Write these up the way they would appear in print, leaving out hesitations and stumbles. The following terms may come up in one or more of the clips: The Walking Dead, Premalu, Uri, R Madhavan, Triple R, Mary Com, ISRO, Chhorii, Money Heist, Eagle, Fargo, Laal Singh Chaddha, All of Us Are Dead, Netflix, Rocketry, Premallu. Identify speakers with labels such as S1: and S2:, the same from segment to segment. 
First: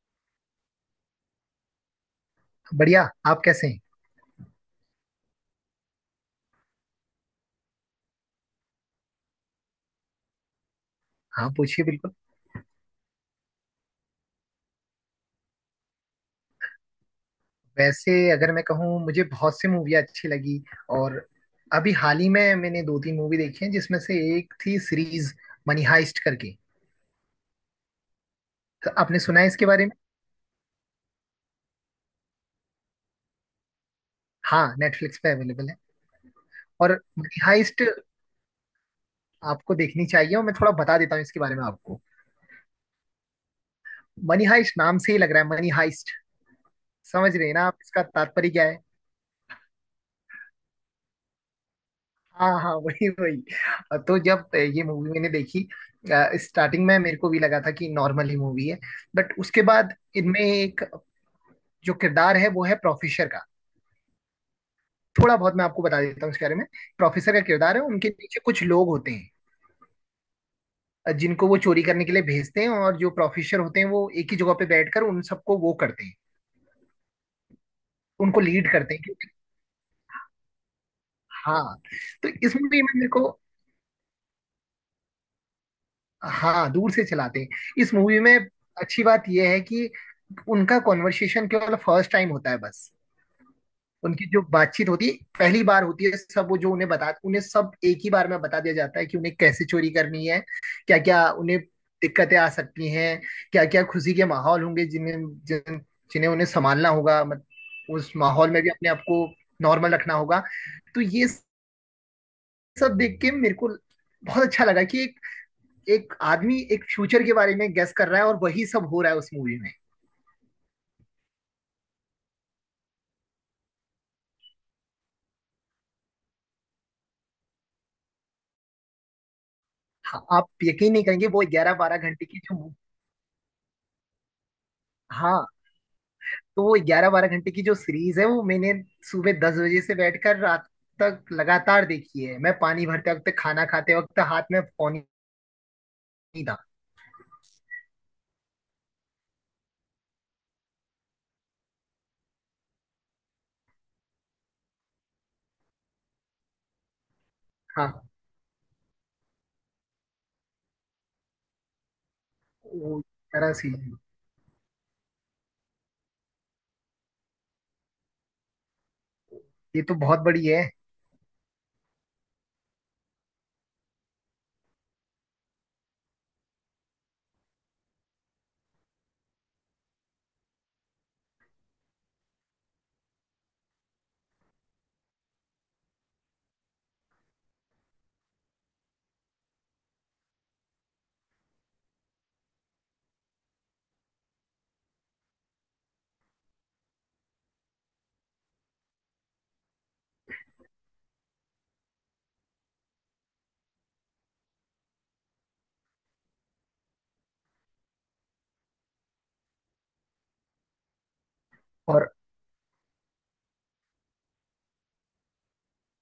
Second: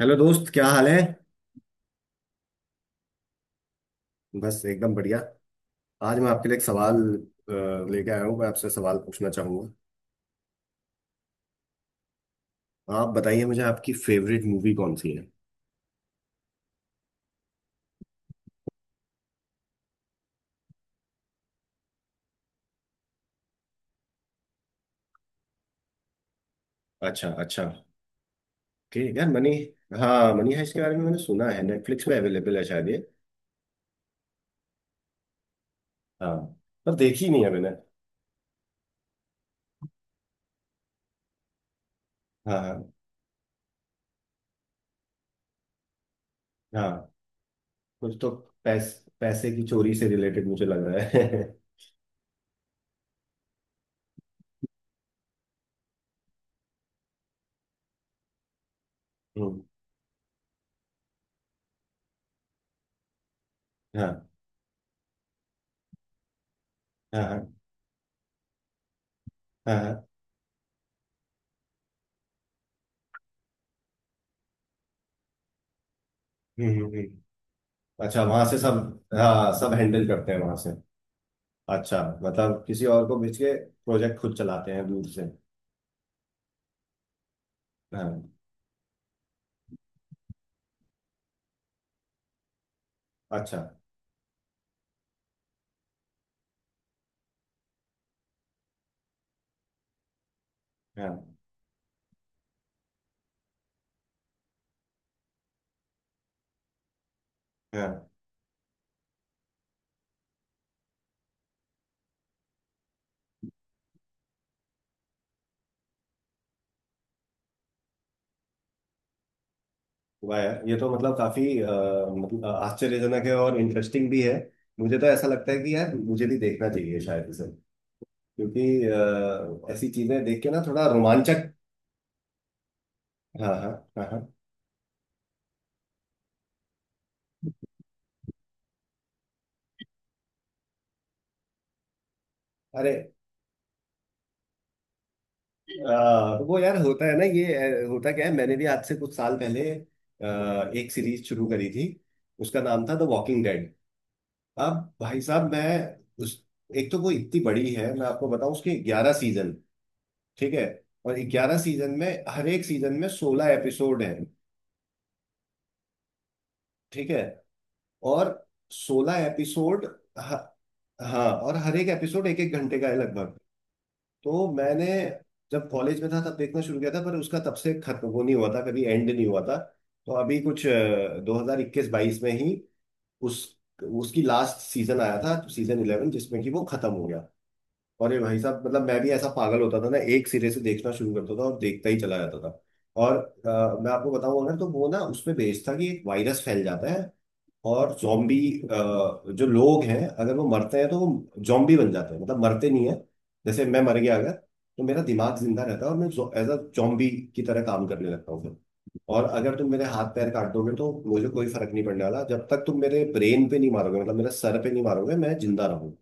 S1: Hello दोस्त, क्या हाल है?
S2: बढ़िया। आप कैसे हैं?
S1: बस एकदम बढ़िया। आज मैं आपके लिए एक सवाल अ, लेके आया हूँ। मैं आपसे सवाल पूछना चाहूंगा।
S2: हाँ, पूछिए बिल्कुल।
S1: आप बताइए मुझे आपकी फेवरेट मूवी कौन सी है?
S2: वैसे अगर मैं कहूँ मुझे बहुत सी मूवी अच्छी लगी और अभी हाल ही में मैंने दो तीन मूवी देखी हैं जिसमें से एक थी सीरीज मनी हाइस्ट करके।
S1: अच्छा, अच्छा।
S2: तो
S1: ठीक
S2: आपने
S1: यार,
S2: सुना है
S1: मनी।
S2: इसके बारे में?
S1: हाँ, मनी हाइस्ट के बारे में मैंने सुना है। नेटफ्लिक्स पे अवेलेबल है शायद ये।
S2: हाँ, नेटफ्लिक्स पे अवेलेबल है।
S1: हाँ। पर
S2: और
S1: देखी
S2: मनी
S1: नहीं है मैंने।
S2: हाइस्ट आपको देखनी चाहिए और मैं थोड़ा बता देता हूँ इसके बारे में आपको।
S1: हाँ, हाँ।
S2: मनी हाइस्ट नाम से ही लग रहा है, मनी हाइस्ट।
S1: हाँ,
S2: समझ रहे हैं ना आप इसका
S1: कुछ तो।
S2: तात्पर्य क्या है?
S1: पैसे की चोरी से रिलेटेड मुझे लग रहा है।
S2: हाँ हाँ वही वही। तो जब ये मूवी मैंने देखी, स्टार्टिंग में मेरे को भी लगा था कि नॉर्मल ही मूवी है, बट
S1: हम्म,
S2: उसके बाद इनमें एक जो किरदार है वो है प्रोफेसर का।
S1: हाँ,
S2: थोड़ा बहुत मैं आपको बता देता हूँ इसके बारे में।
S1: हाँ,
S2: प्रोफेसर का
S1: हाँ,
S2: किरदार है, उनके पीछे कुछ लोग होते हैं,
S1: हाँ, हाँ,
S2: जिनको वो चोरी करने के लिए भेजते हैं, और जो प्रोफेसर होते हैं वो एक ही जगह पे बैठकर उन सबको वो करते हैं,
S1: हम्म, हम्म, हम्म। अच्छा,
S2: उनको
S1: वहां से
S2: लीड
S1: सब।
S2: करते हैं क्योंकि
S1: हाँ, सब हैंडल करते हैं वहां से।
S2: हाँ।
S1: अच्छा,
S2: तो इस
S1: मतलब
S2: मूवी
S1: किसी
S2: में
S1: और
S2: मेरे
S1: को
S2: को,
S1: बेच के प्रोजेक्ट खुद चलाते हैं दूर से।
S2: हाँ दूर से चलाते हैं। इस मूवी
S1: हाँ।
S2: में अच्छी बात यह है कि उनका कॉन्वर्सेशन केवल फर्स्ट टाइम होता है बस।
S1: अच्छा।
S2: उनकी जो बातचीत होती है पहली बार होती है, सब वो जो उन्हें बता, उन्हें सब एक ही बार में बता दिया जाता है कि उन्हें कैसे चोरी करनी है, क्या क्या
S1: हाँ,
S2: उन्हें दिक्कतें आ सकती हैं, क्या क्या खुशी के माहौल होंगे जिन्हें, जिन, जिन्हें उन्हें संभालना होगा, मत,
S1: हाँ।
S2: उस माहौल में भी अपने आप को नॉर्मल रखना होगा। तो ये सब देख के मेरे को बहुत अच्छा लगा कि एक एक आदमी एक फ्यूचर के बारे में गेस कर रहा है और वही सब हो रहा है उस मूवी में।
S1: वाह यार, ये तो मतलब काफी मतलब आश्चर्यजनक है और इंटरेस्टिंग भी है। मुझे तो ऐसा लगता है कि यार मुझे भी देखना चाहिए शायद इसे। क्योंकि ऐसी चीजें
S2: हाँ,
S1: देख
S2: आप
S1: के ना थोड़ा
S2: यकीन नहीं करेंगे वो
S1: रोमांचक।
S2: 11 12 घंटे की जो
S1: हाँ, हाँ, हाँ, हाँ।
S2: हाँ। तो वो 11 12 घंटे की जो सीरीज है वो मैंने सुबह 10 बजे से बैठकर रात तक लगातार देखी है। मैं पानी
S1: अरे,
S2: भरते वक्त, खाना खाते वक्त हाथ में फोन ही नहीं था।
S1: वो यार होता है ना ये। होता क्या है, मैंने भी आज से कुछ साल पहले एक सीरीज शुरू करी थी। उसका नाम था द वॉकिंग डेड। अब भाई साहब, मैं। उस। एक तो वो इतनी बड़ी है, मैं
S2: हाँ,
S1: आपको बताऊं उसके 11 सीजन। ठीक है। और 11 सीजन में हर एक सीजन
S2: वो
S1: में 16
S2: तरह से
S1: एपिसोड है। ठीक है। और 16
S2: ये
S1: एपिसोड।
S2: तो बहुत बड़ी है।
S1: हाँ, और हर एक एपिसोड एक एक घंटे का है लगभग। तो मैंने। जब कॉलेज में था तब देखना शुरू किया था, पर उसका तब से खत्म वो नहीं हुआ था, कभी एंड नहीं हुआ था। तो अभी कुछ 2021-22 में ही। उस। उसकी लास्ट सीजन आया था, सीजन 11, जिसमें कि वो खत्म हो गया। अरे भाई साहब, मतलब मैं भी ऐसा पागल होता था ना, एक सिरे से देखना शुरू करता था और देखता ही चला जाता था। और मैं आपको बताऊं, अगर तो वो ना उसमें भेजता कि एक वायरस फैल जाता है। और जॉम्बी। जो लोग हैं अगर वो मरते हैं तो वो जॉम्बी बन जाते हैं, मतलब मरते नहीं है। जैसे मैं मर गया अगर तो मेरा दिमाग जिंदा रहता है और मैं एज अ जॉम्बी की तरह काम करने लगता हूँ फिर। और अगर तुम मेरे हाथ पैर काट दोगे तो मुझे कोई फर्क नहीं पड़ने
S2: और
S1: वाला, जब तक तुम मेरे ब्रेन पे नहीं मारोगे मतलब मेरे सर पे नहीं मारोगे, मैं जिंदा रहूँ।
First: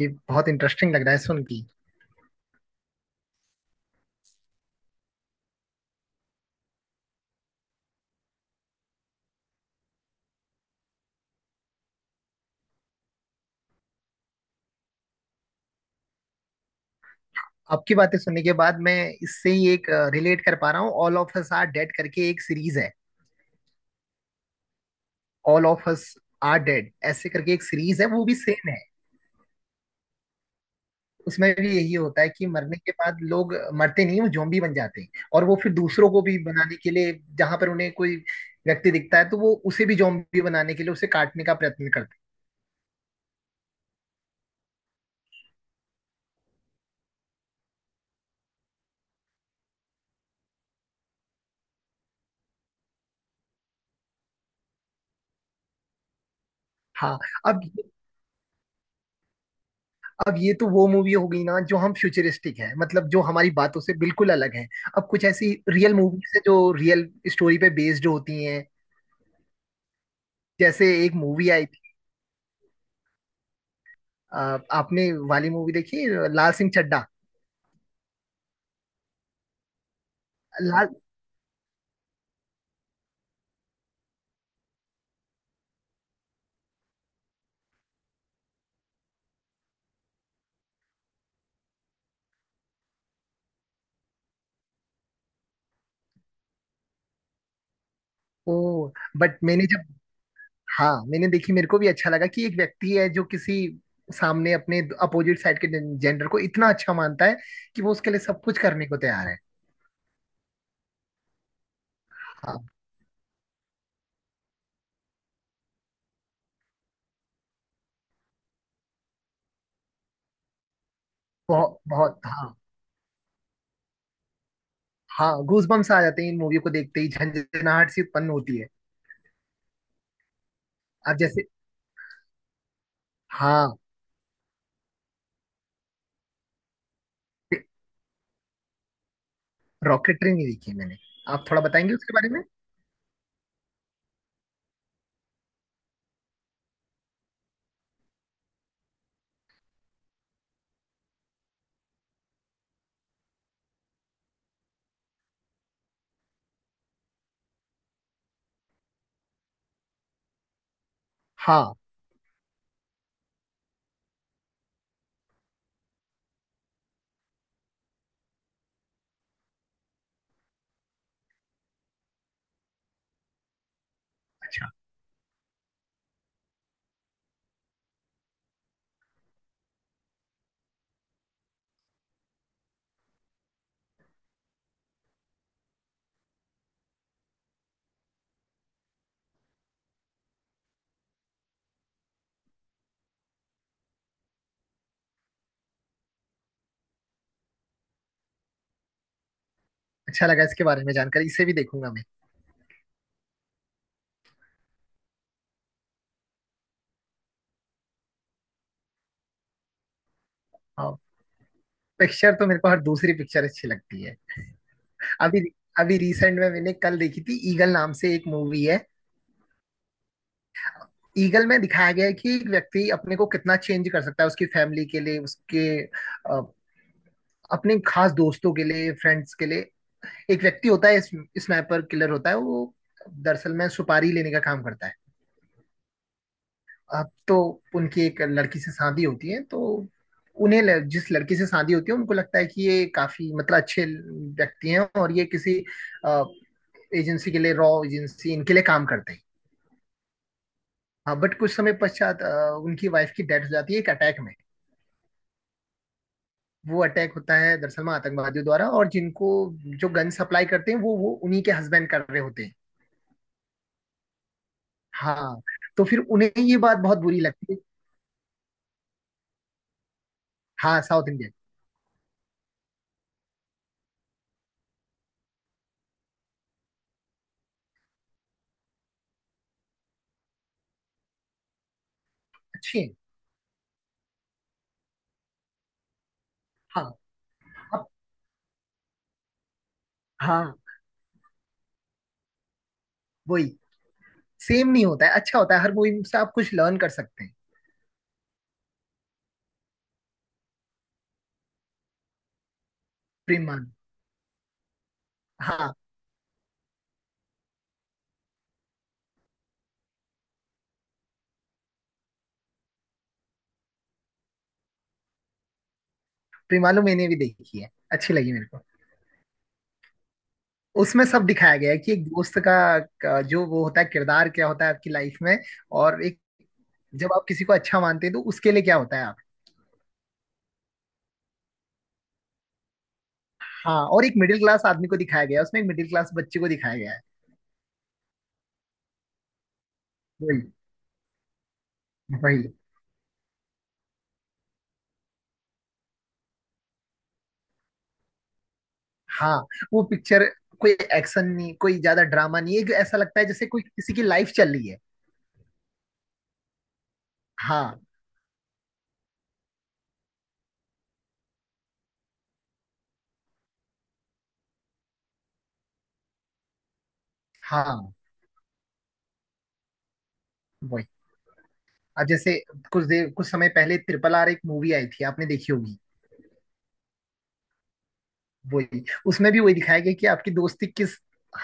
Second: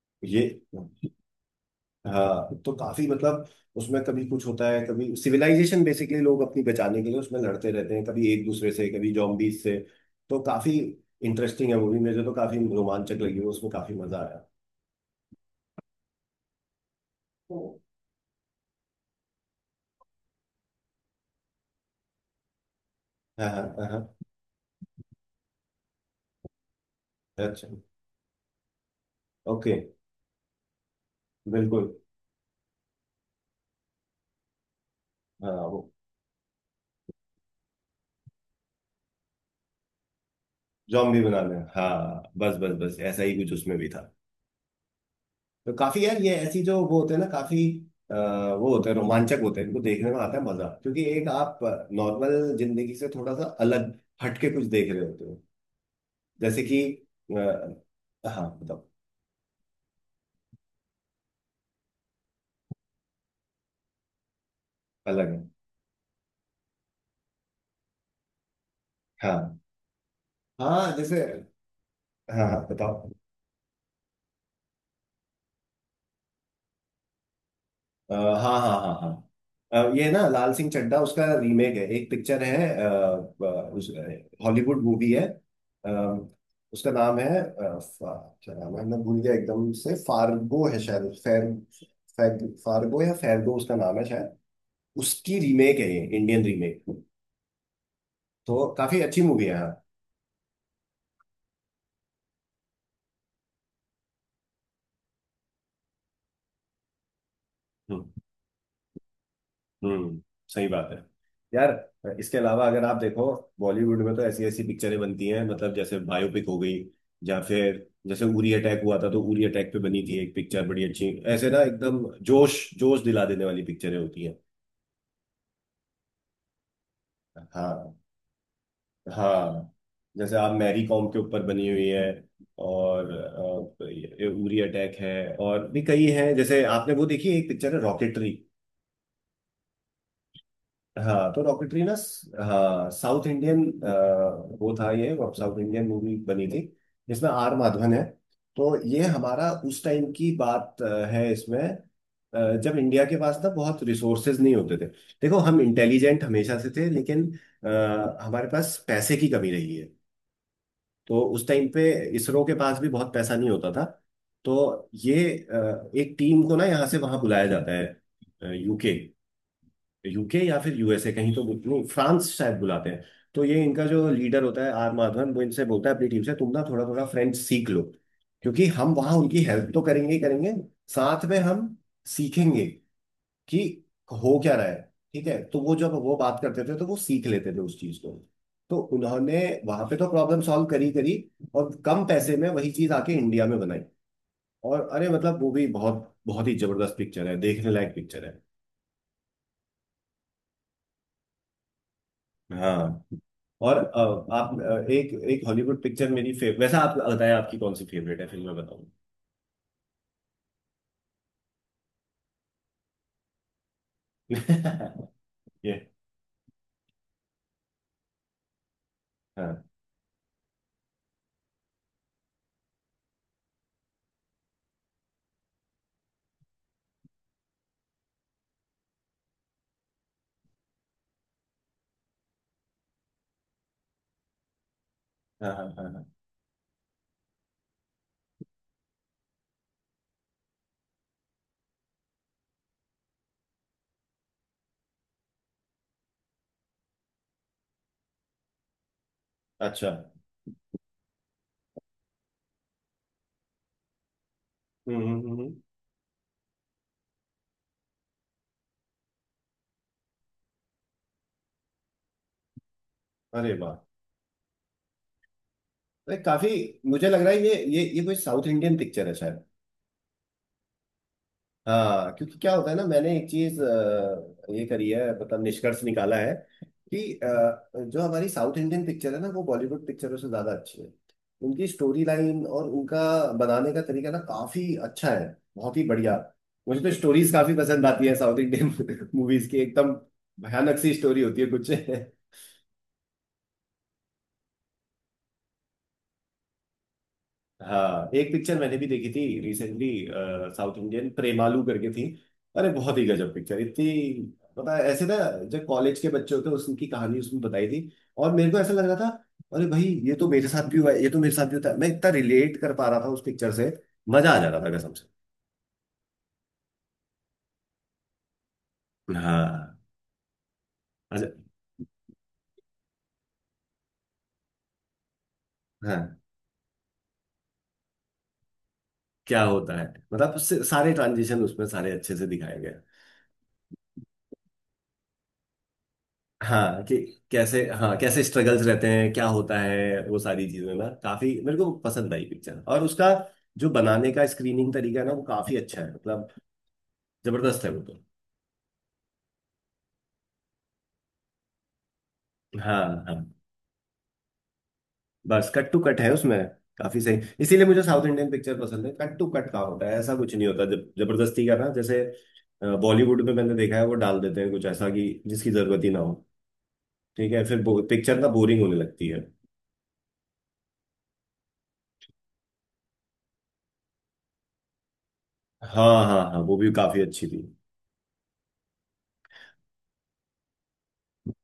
S2: ये
S1: ये।
S2: बहुत इंटरेस्टिंग लग रहा है सुन के।
S1: हाँ तो काफी मतलब। उसमें कभी कुछ होता है, कभी सिविलाइजेशन, बेसिकली लोग अपनी बचाने के लिए उसमें लड़ते रहते हैं, कभी एक दूसरे से कभी जॉम्बीज से। तो काफी इंटरेस्टिंग है मूवी, मुझे तो काफी रोमांचक लगी वो, उसमें काफी मजा आया। तो।
S2: आपकी बातें सुनने के बाद मैं इससे ही एक रिलेट कर पा रहा हूँ, all of us are dead करके एक सीरीज है।
S1: हाँ, हाँ, हाँ।
S2: All of us are dead ऐसे करके एक
S1: अच्छा।
S2: सीरीज है, वो भी सेम है।
S1: ओके।
S2: उसमें भी यही
S1: बिल्कुल।
S2: होता है कि मरने के बाद लोग मरते नहीं, वो जोम्बी बन जाते हैं, और वो
S1: हाँ,
S2: फिर
S1: वो
S2: दूसरों को भी बनाने के लिए जहां पर उन्हें कोई व्यक्ति दिखता है तो वो उसे भी जोम्बी बनाने के लिए उसे
S1: जॉम्बी
S2: काटने का
S1: बनाने,
S2: प्रयत्न करते हैं।
S1: हाँ, बस बस बस ऐसा ही कुछ उसमें भी था। तो काफी यार ये ऐसी जो वो होते हैं ना काफी। वो होते हैं, रोमांचक होते हैं, इनको देखने में आता है मजा, क्योंकि एक आप। नॉर्मल जिंदगी से थोड़ा सा अलग, हटके कुछ देख रहे होते हो। जैसे कि।
S2: हाँ। अब
S1: अ, हाँ, बताओ।
S2: अब ये तो वो मूवी हो गई ना जो हम फ्यूचरिस्टिक है, मतलब जो हमारी बातों से बिल्कुल अलग है। अब कुछ
S1: अलग है।
S2: ऐसी रियल मूवीज है जो रियल स्टोरी पे बेस्ड होती हैं,
S1: हाँ,
S2: जैसे
S1: हाँ,
S2: एक
S1: जैसे।
S2: मूवी आई थी,
S1: हाँ, हाँ, बताओ।
S2: आपने वाली मूवी देखी है, लाल सिंह चड्ढा।
S1: हाँ, हाँ, हाँ, हाँ, ये ना लाल सिंह
S2: लाल,
S1: चड्ढा उसका रीमेक है, एक पिक्चर है। हॉलीवुड मूवी है। अ, उसका नाम है क्या नाम है, मैं भूल गया एकदम से, फार्गो है शायद फैर, फार्गो या फैर्गो उसका नाम है शायद। उसकी रीमेक है ये इंडियन रीमेक। तो
S2: ओ
S1: काफी अच्छी
S2: बट
S1: मूवी है।
S2: मैंने जब, हाँ मैंने देखी, मेरे को भी अच्छा लगा कि एक व्यक्ति है जो किसी सामने अपने अपोजिट साइड के जेंडर को इतना अच्छा मानता है कि वो
S1: हाँ।
S2: उसके लिए सब कुछ करने को तैयार है।
S1: हम्म। सही बात है। यार इसके अलावा
S2: हाँ
S1: अगर आप देखो, बॉलीवुड में तो ऐसी ऐसी पिक्चरें बनती हैं, मतलब जैसे बायोपिक हो गई। या फिर जैसे उरी अटैक हुआ था, तो उरी अटैक पे बनी थी एक पिक्चर बड़ी अच्छी। ऐसे ना
S2: बहुत
S1: एकदम
S2: बहुत, हाँ।
S1: जोश जोश दिला देने वाली पिक्चरें होती हैं।
S2: हाँ, गूजबम्स आ जाते हैं इन मूवी को देखते ही, झंझनाहट
S1: हाँ।
S2: सी उत्पन्न होती है।
S1: हाँ, जैसे आप मैरी कॉम
S2: अब
S1: के ऊपर
S2: जैसे,
S1: बनी हुई है। और
S2: हाँ।
S1: ये उरी अटैक है। और भी कई हैं, जैसे आपने वो देखी है, एक पिक्चर है रॉकेटरी।
S2: रॉकेटरी नहीं देखी है मैंने,
S1: हाँ, तो
S2: आप थोड़ा
S1: डॉक्यूमेंट्री ना।
S2: बताएंगे उसके बारे में?
S1: हाँ, साउथ इंडियन। वो था, ये साउथ इंडियन मूवी बनी थी। जिसमें आर माधवन है। तो ये हमारा उस टाइम की बात है इसमें। जब इंडिया के पास ना बहुत रिसोर्सेज नहीं होते थे। देखो हम इंटेलिजेंट हमेशा से थे, लेकिन हमारे पास पैसे की कमी रही है। तो उस टाइम
S2: हाँ,
S1: पे इसरो के पास भी बहुत पैसा नहीं होता था। तो ये एक टीम को ना यहाँ से वहाँ बुलाया जाता है UK। UK या फिर USA, कहीं तो नहीं, फ्रांस शायद बुलाते हैं। तो ये इनका जो लीडर होता है आर माधवन, वो इनसे बोलता है अपनी टीम से, तुम ना थोड़ा थोड़ा फ्रेंच सीख लो, क्योंकि हम वहां उनकी हेल्प तो करेंगे ही करेंगे, साथ में हम सीखेंगे कि हो क्या रहा है। ठीक है, तो वो जब वो बात करते थे तो वो सीख लेते थे उस चीज को। तो उन्होंने वहां पे तो प्रॉब्लम सॉल्व करी करी, और कम पैसे में वही चीज आके इंडिया में बनाई। और अरे, मतलब वो भी बहुत बहुत ही जबरदस्त पिक्चर है, देखने लायक पिक्चर है।
S2: अच्छा लगा इसके बारे में जानकारी, इसे भी देखूंगा मैं।
S1: हाँ। और आप एक एक हॉलीवुड पिक्चर मेरी फेव वैसा आप बताएं, आपकी कौन सी फेवरेट है फिर मैं बताऊं।
S2: हाँ, पिक्चर तो मेरे को हर दूसरी पिक्चर अच्छी लगती है। अभी,
S1: ये।
S2: अभी रिसेंट में मैंने कल देखी थी, ईगल नाम से एक मूवी है।
S1: हाँ,
S2: ईगल में दिखाया गया है कि एक व्यक्ति अपने को कितना चेंज कर सकता है उसकी फैमिली के लिए, उसके अ, अपने खास दोस्तों के लिए, फ्रेंड्स के लिए। एक व्यक्ति होता है, स्नाइपर किलर होता है वो, दरअसल में सुपारी लेने का काम करता है।
S1: हाँ, हाँ, हाँ, हाँ।
S2: अब तो उनकी एक लड़की से शादी होती है, तो उन्हें जिस लड़की से शादी होती है उनको लगता है कि ये काफी मतलब अच्छे व्यक्ति हैं और ये किसी एजेंसी के लिए, रॉ एजेंसी इनके लिए काम करते हैं।
S1: अच्छा।
S2: हाँ बट कुछ समय पश्चात उनकी वाइफ की डेथ हो जाती है एक अटैक में।
S1: हम्म,
S2: वो अटैक होता है दरअसल में आतंकवादियों द्वारा, और जिनको जो गन सप्लाई करते हैं वो उन्हीं के हस्बैंड कर रहे होते हैं।
S1: अरे वाह।
S2: हाँ, तो फिर
S1: अरे
S2: उन्हें
S1: काफी।
S2: ये बात बहुत
S1: मुझे लग
S2: बुरी
S1: रहा है
S2: लगती
S1: ये
S2: है।
S1: ये ये कोई साउथ इंडियन पिक्चर है।
S2: हाँ साउथ इंडियन,
S1: हाँ, क्योंकि क्या होता है ना, मैंने एक चीज ये करी है, मतलब निष्कर्ष निकाला है कि जो हमारी साउथ इंडियन पिक्चर है ना, वो बॉलीवुड पिक्चरों से ज्यादा अच्छी है। उनकी स्टोरी लाइन और
S2: अच्छी है।
S1: उनका बनाने का तरीका ना काफी अच्छा है, बहुत ही बढ़िया। मुझे
S2: हाँ,
S1: तो स्टोरीज काफी पसंद
S2: अब
S1: आती है साउथ इंडियन मूवीज की, एकदम
S2: हाँ।
S1: भयानक सी स्टोरी होती है कुछ।
S2: वही, सेम नहीं होता है, अच्छा होता है, हर मूवी से आप कुछ लर्न कर सकते हैं।
S1: हाँ, एक पिक्चर मैंने भी देखी थी रिसेंटली, साउथ इंडियन प्रेमालू करके थी। अरे बहुत ही गजब पिक्चर,
S2: प्रेमालू,
S1: इतनी पता है ऐसे ना, जो
S2: हाँ
S1: कॉलेज के बच्चे होते हैं उनकी कहानी उसमें बताई थी। और मेरे को ऐसा लग रहा था अरे भाई, ये तो मेरे साथ भी हुआ है, ये तो मेरे साथ भी होता है, मैं इतना रिलेट कर पा रहा था उस पिक्चर से, मजा आ जा रहा था कसम से।
S2: प्रेमालू मैंने भी देखी है, अच्छी लगी मेरे को।
S1: हाँ।
S2: उसमें सब
S1: अच्छा।
S2: दिखाया गया है कि एक दोस्त का जो वो होता है, किरदार क्या होता है आपकी लाइफ में।
S1: हाँ,
S2: और एक, जब आप किसी को अच्छा मानते हैं तो उसके लिए क्या होता है आप?
S1: क्या होता है, मतलब उससे सारे ट्रांजिशन उसमें सारे अच्छे से दिखाए गए।
S2: हाँ, और एक मिडिल क्लास आदमी को दिखाया गया है उसमें, एक मिडिल क्लास बच्चे को दिखाया
S1: हाँ,
S2: गया
S1: कि
S2: है।
S1: कैसे, हाँ, कैसे स्ट्रगल्स रहते हैं क्या होता है, वो
S2: वही
S1: सारी चीजें ना काफी मेरे को पसंद आई
S2: वही।
S1: पिक्चर, और उसका जो बनाने का स्क्रीनिंग तरीका है ना वो काफी अच्छा है, मतलब जबरदस्त है वो तो।
S2: हाँ वो पिक्चर, कोई एक्शन नहीं, कोई ज्यादा ड्रामा नहीं, एक
S1: हाँ,
S2: ऐसा
S1: हाँ,
S2: लगता है जैसे कोई किसी की लाइफ चल रही है।
S1: बस कट टू कट है उसमें। काफी सही, इसीलिए
S2: हाँ
S1: मुझे साउथ इंडियन पिक्चर पसंद है, कट टू कट का होता है, ऐसा कुछ नहीं होता जब जबरदस्ती का ना, जैसे बॉलीवुड में मैंने देखा है वो डाल देते हैं कुछ ऐसा कि जिसकी जरूरत ही ना हो। ठीक है फिर
S2: हाँ।
S1: पिक्चर ना बोरिंग होने लगती है।
S2: वही, अब जैसे कुछ देर कुछ समय पहले ट्रिपल आर एक मूवी आई थी, आपने देखी होगी।
S1: हाँ, हाँ, हाँ, वो भी काफी अच्छी थी।
S2: वही, उसमें भी वही दिखाया गया कि आपकी दोस्ती किस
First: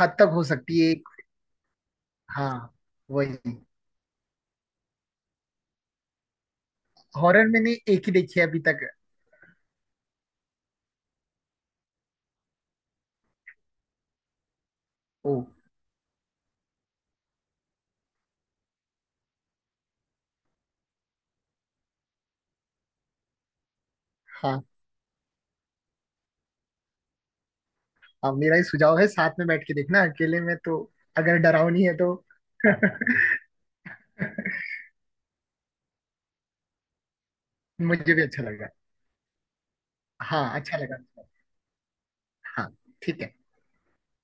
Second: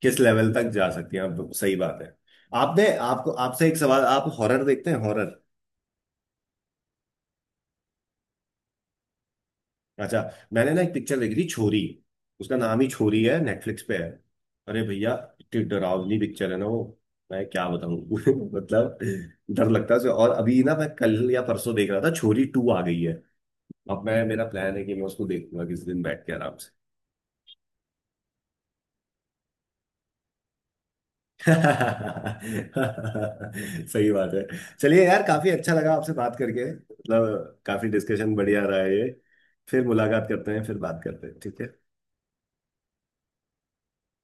S2: हद
S1: किस
S2: तक हो
S1: लेवल तक
S2: सकती
S1: जा
S2: है।
S1: सकती है आप, सही बात है।
S2: हाँ।
S1: आपने, आपको,
S2: वही,
S1: आपसे एक सवाल, आप हॉरर देखते हैं हॉरर?
S2: हॉरर मैंने एक ही देखी है अभी तक।
S1: अच्छा। मैंने ना एक पिक्चर देखी थी छोरी, उसका नाम ही छोरी है, नेटफ्लिक्स पे है। अरे भैया,
S2: ओ,
S1: इतनी डरावनी पिक्चर है ना वो, मैं क्या बताऊं मतलब डर लगता है उसे। और अभी ना मैं कल या परसों देख रहा था, छोरी 2 आ गई है, अब मैं, मेरा
S2: हाँ,
S1: प्लान है कि मैं उसको देखूंगा किस दिन बैठ के आराम से।
S2: अब मेरा ही सुझाव है साथ में बैठ के देखना, अकेले में तो, अगर डरावनी है तो।
S1: सही बात है। चलिए यार, काफी अच्छा लगा आपसे बात करके, मतलब काफी
S2: मुझे भी
S1: डिस्कशन
S2: अच्छा
S1: बढ़िया
S2: लगा।
S1: रहा है ये। फिर मुलाकात
S2: हाँ
S1: करते हैं, फिर
S2: अच्छा लगा।
S1: बात करते हैं, ठीक है।
S2: हाँ, ठीक है।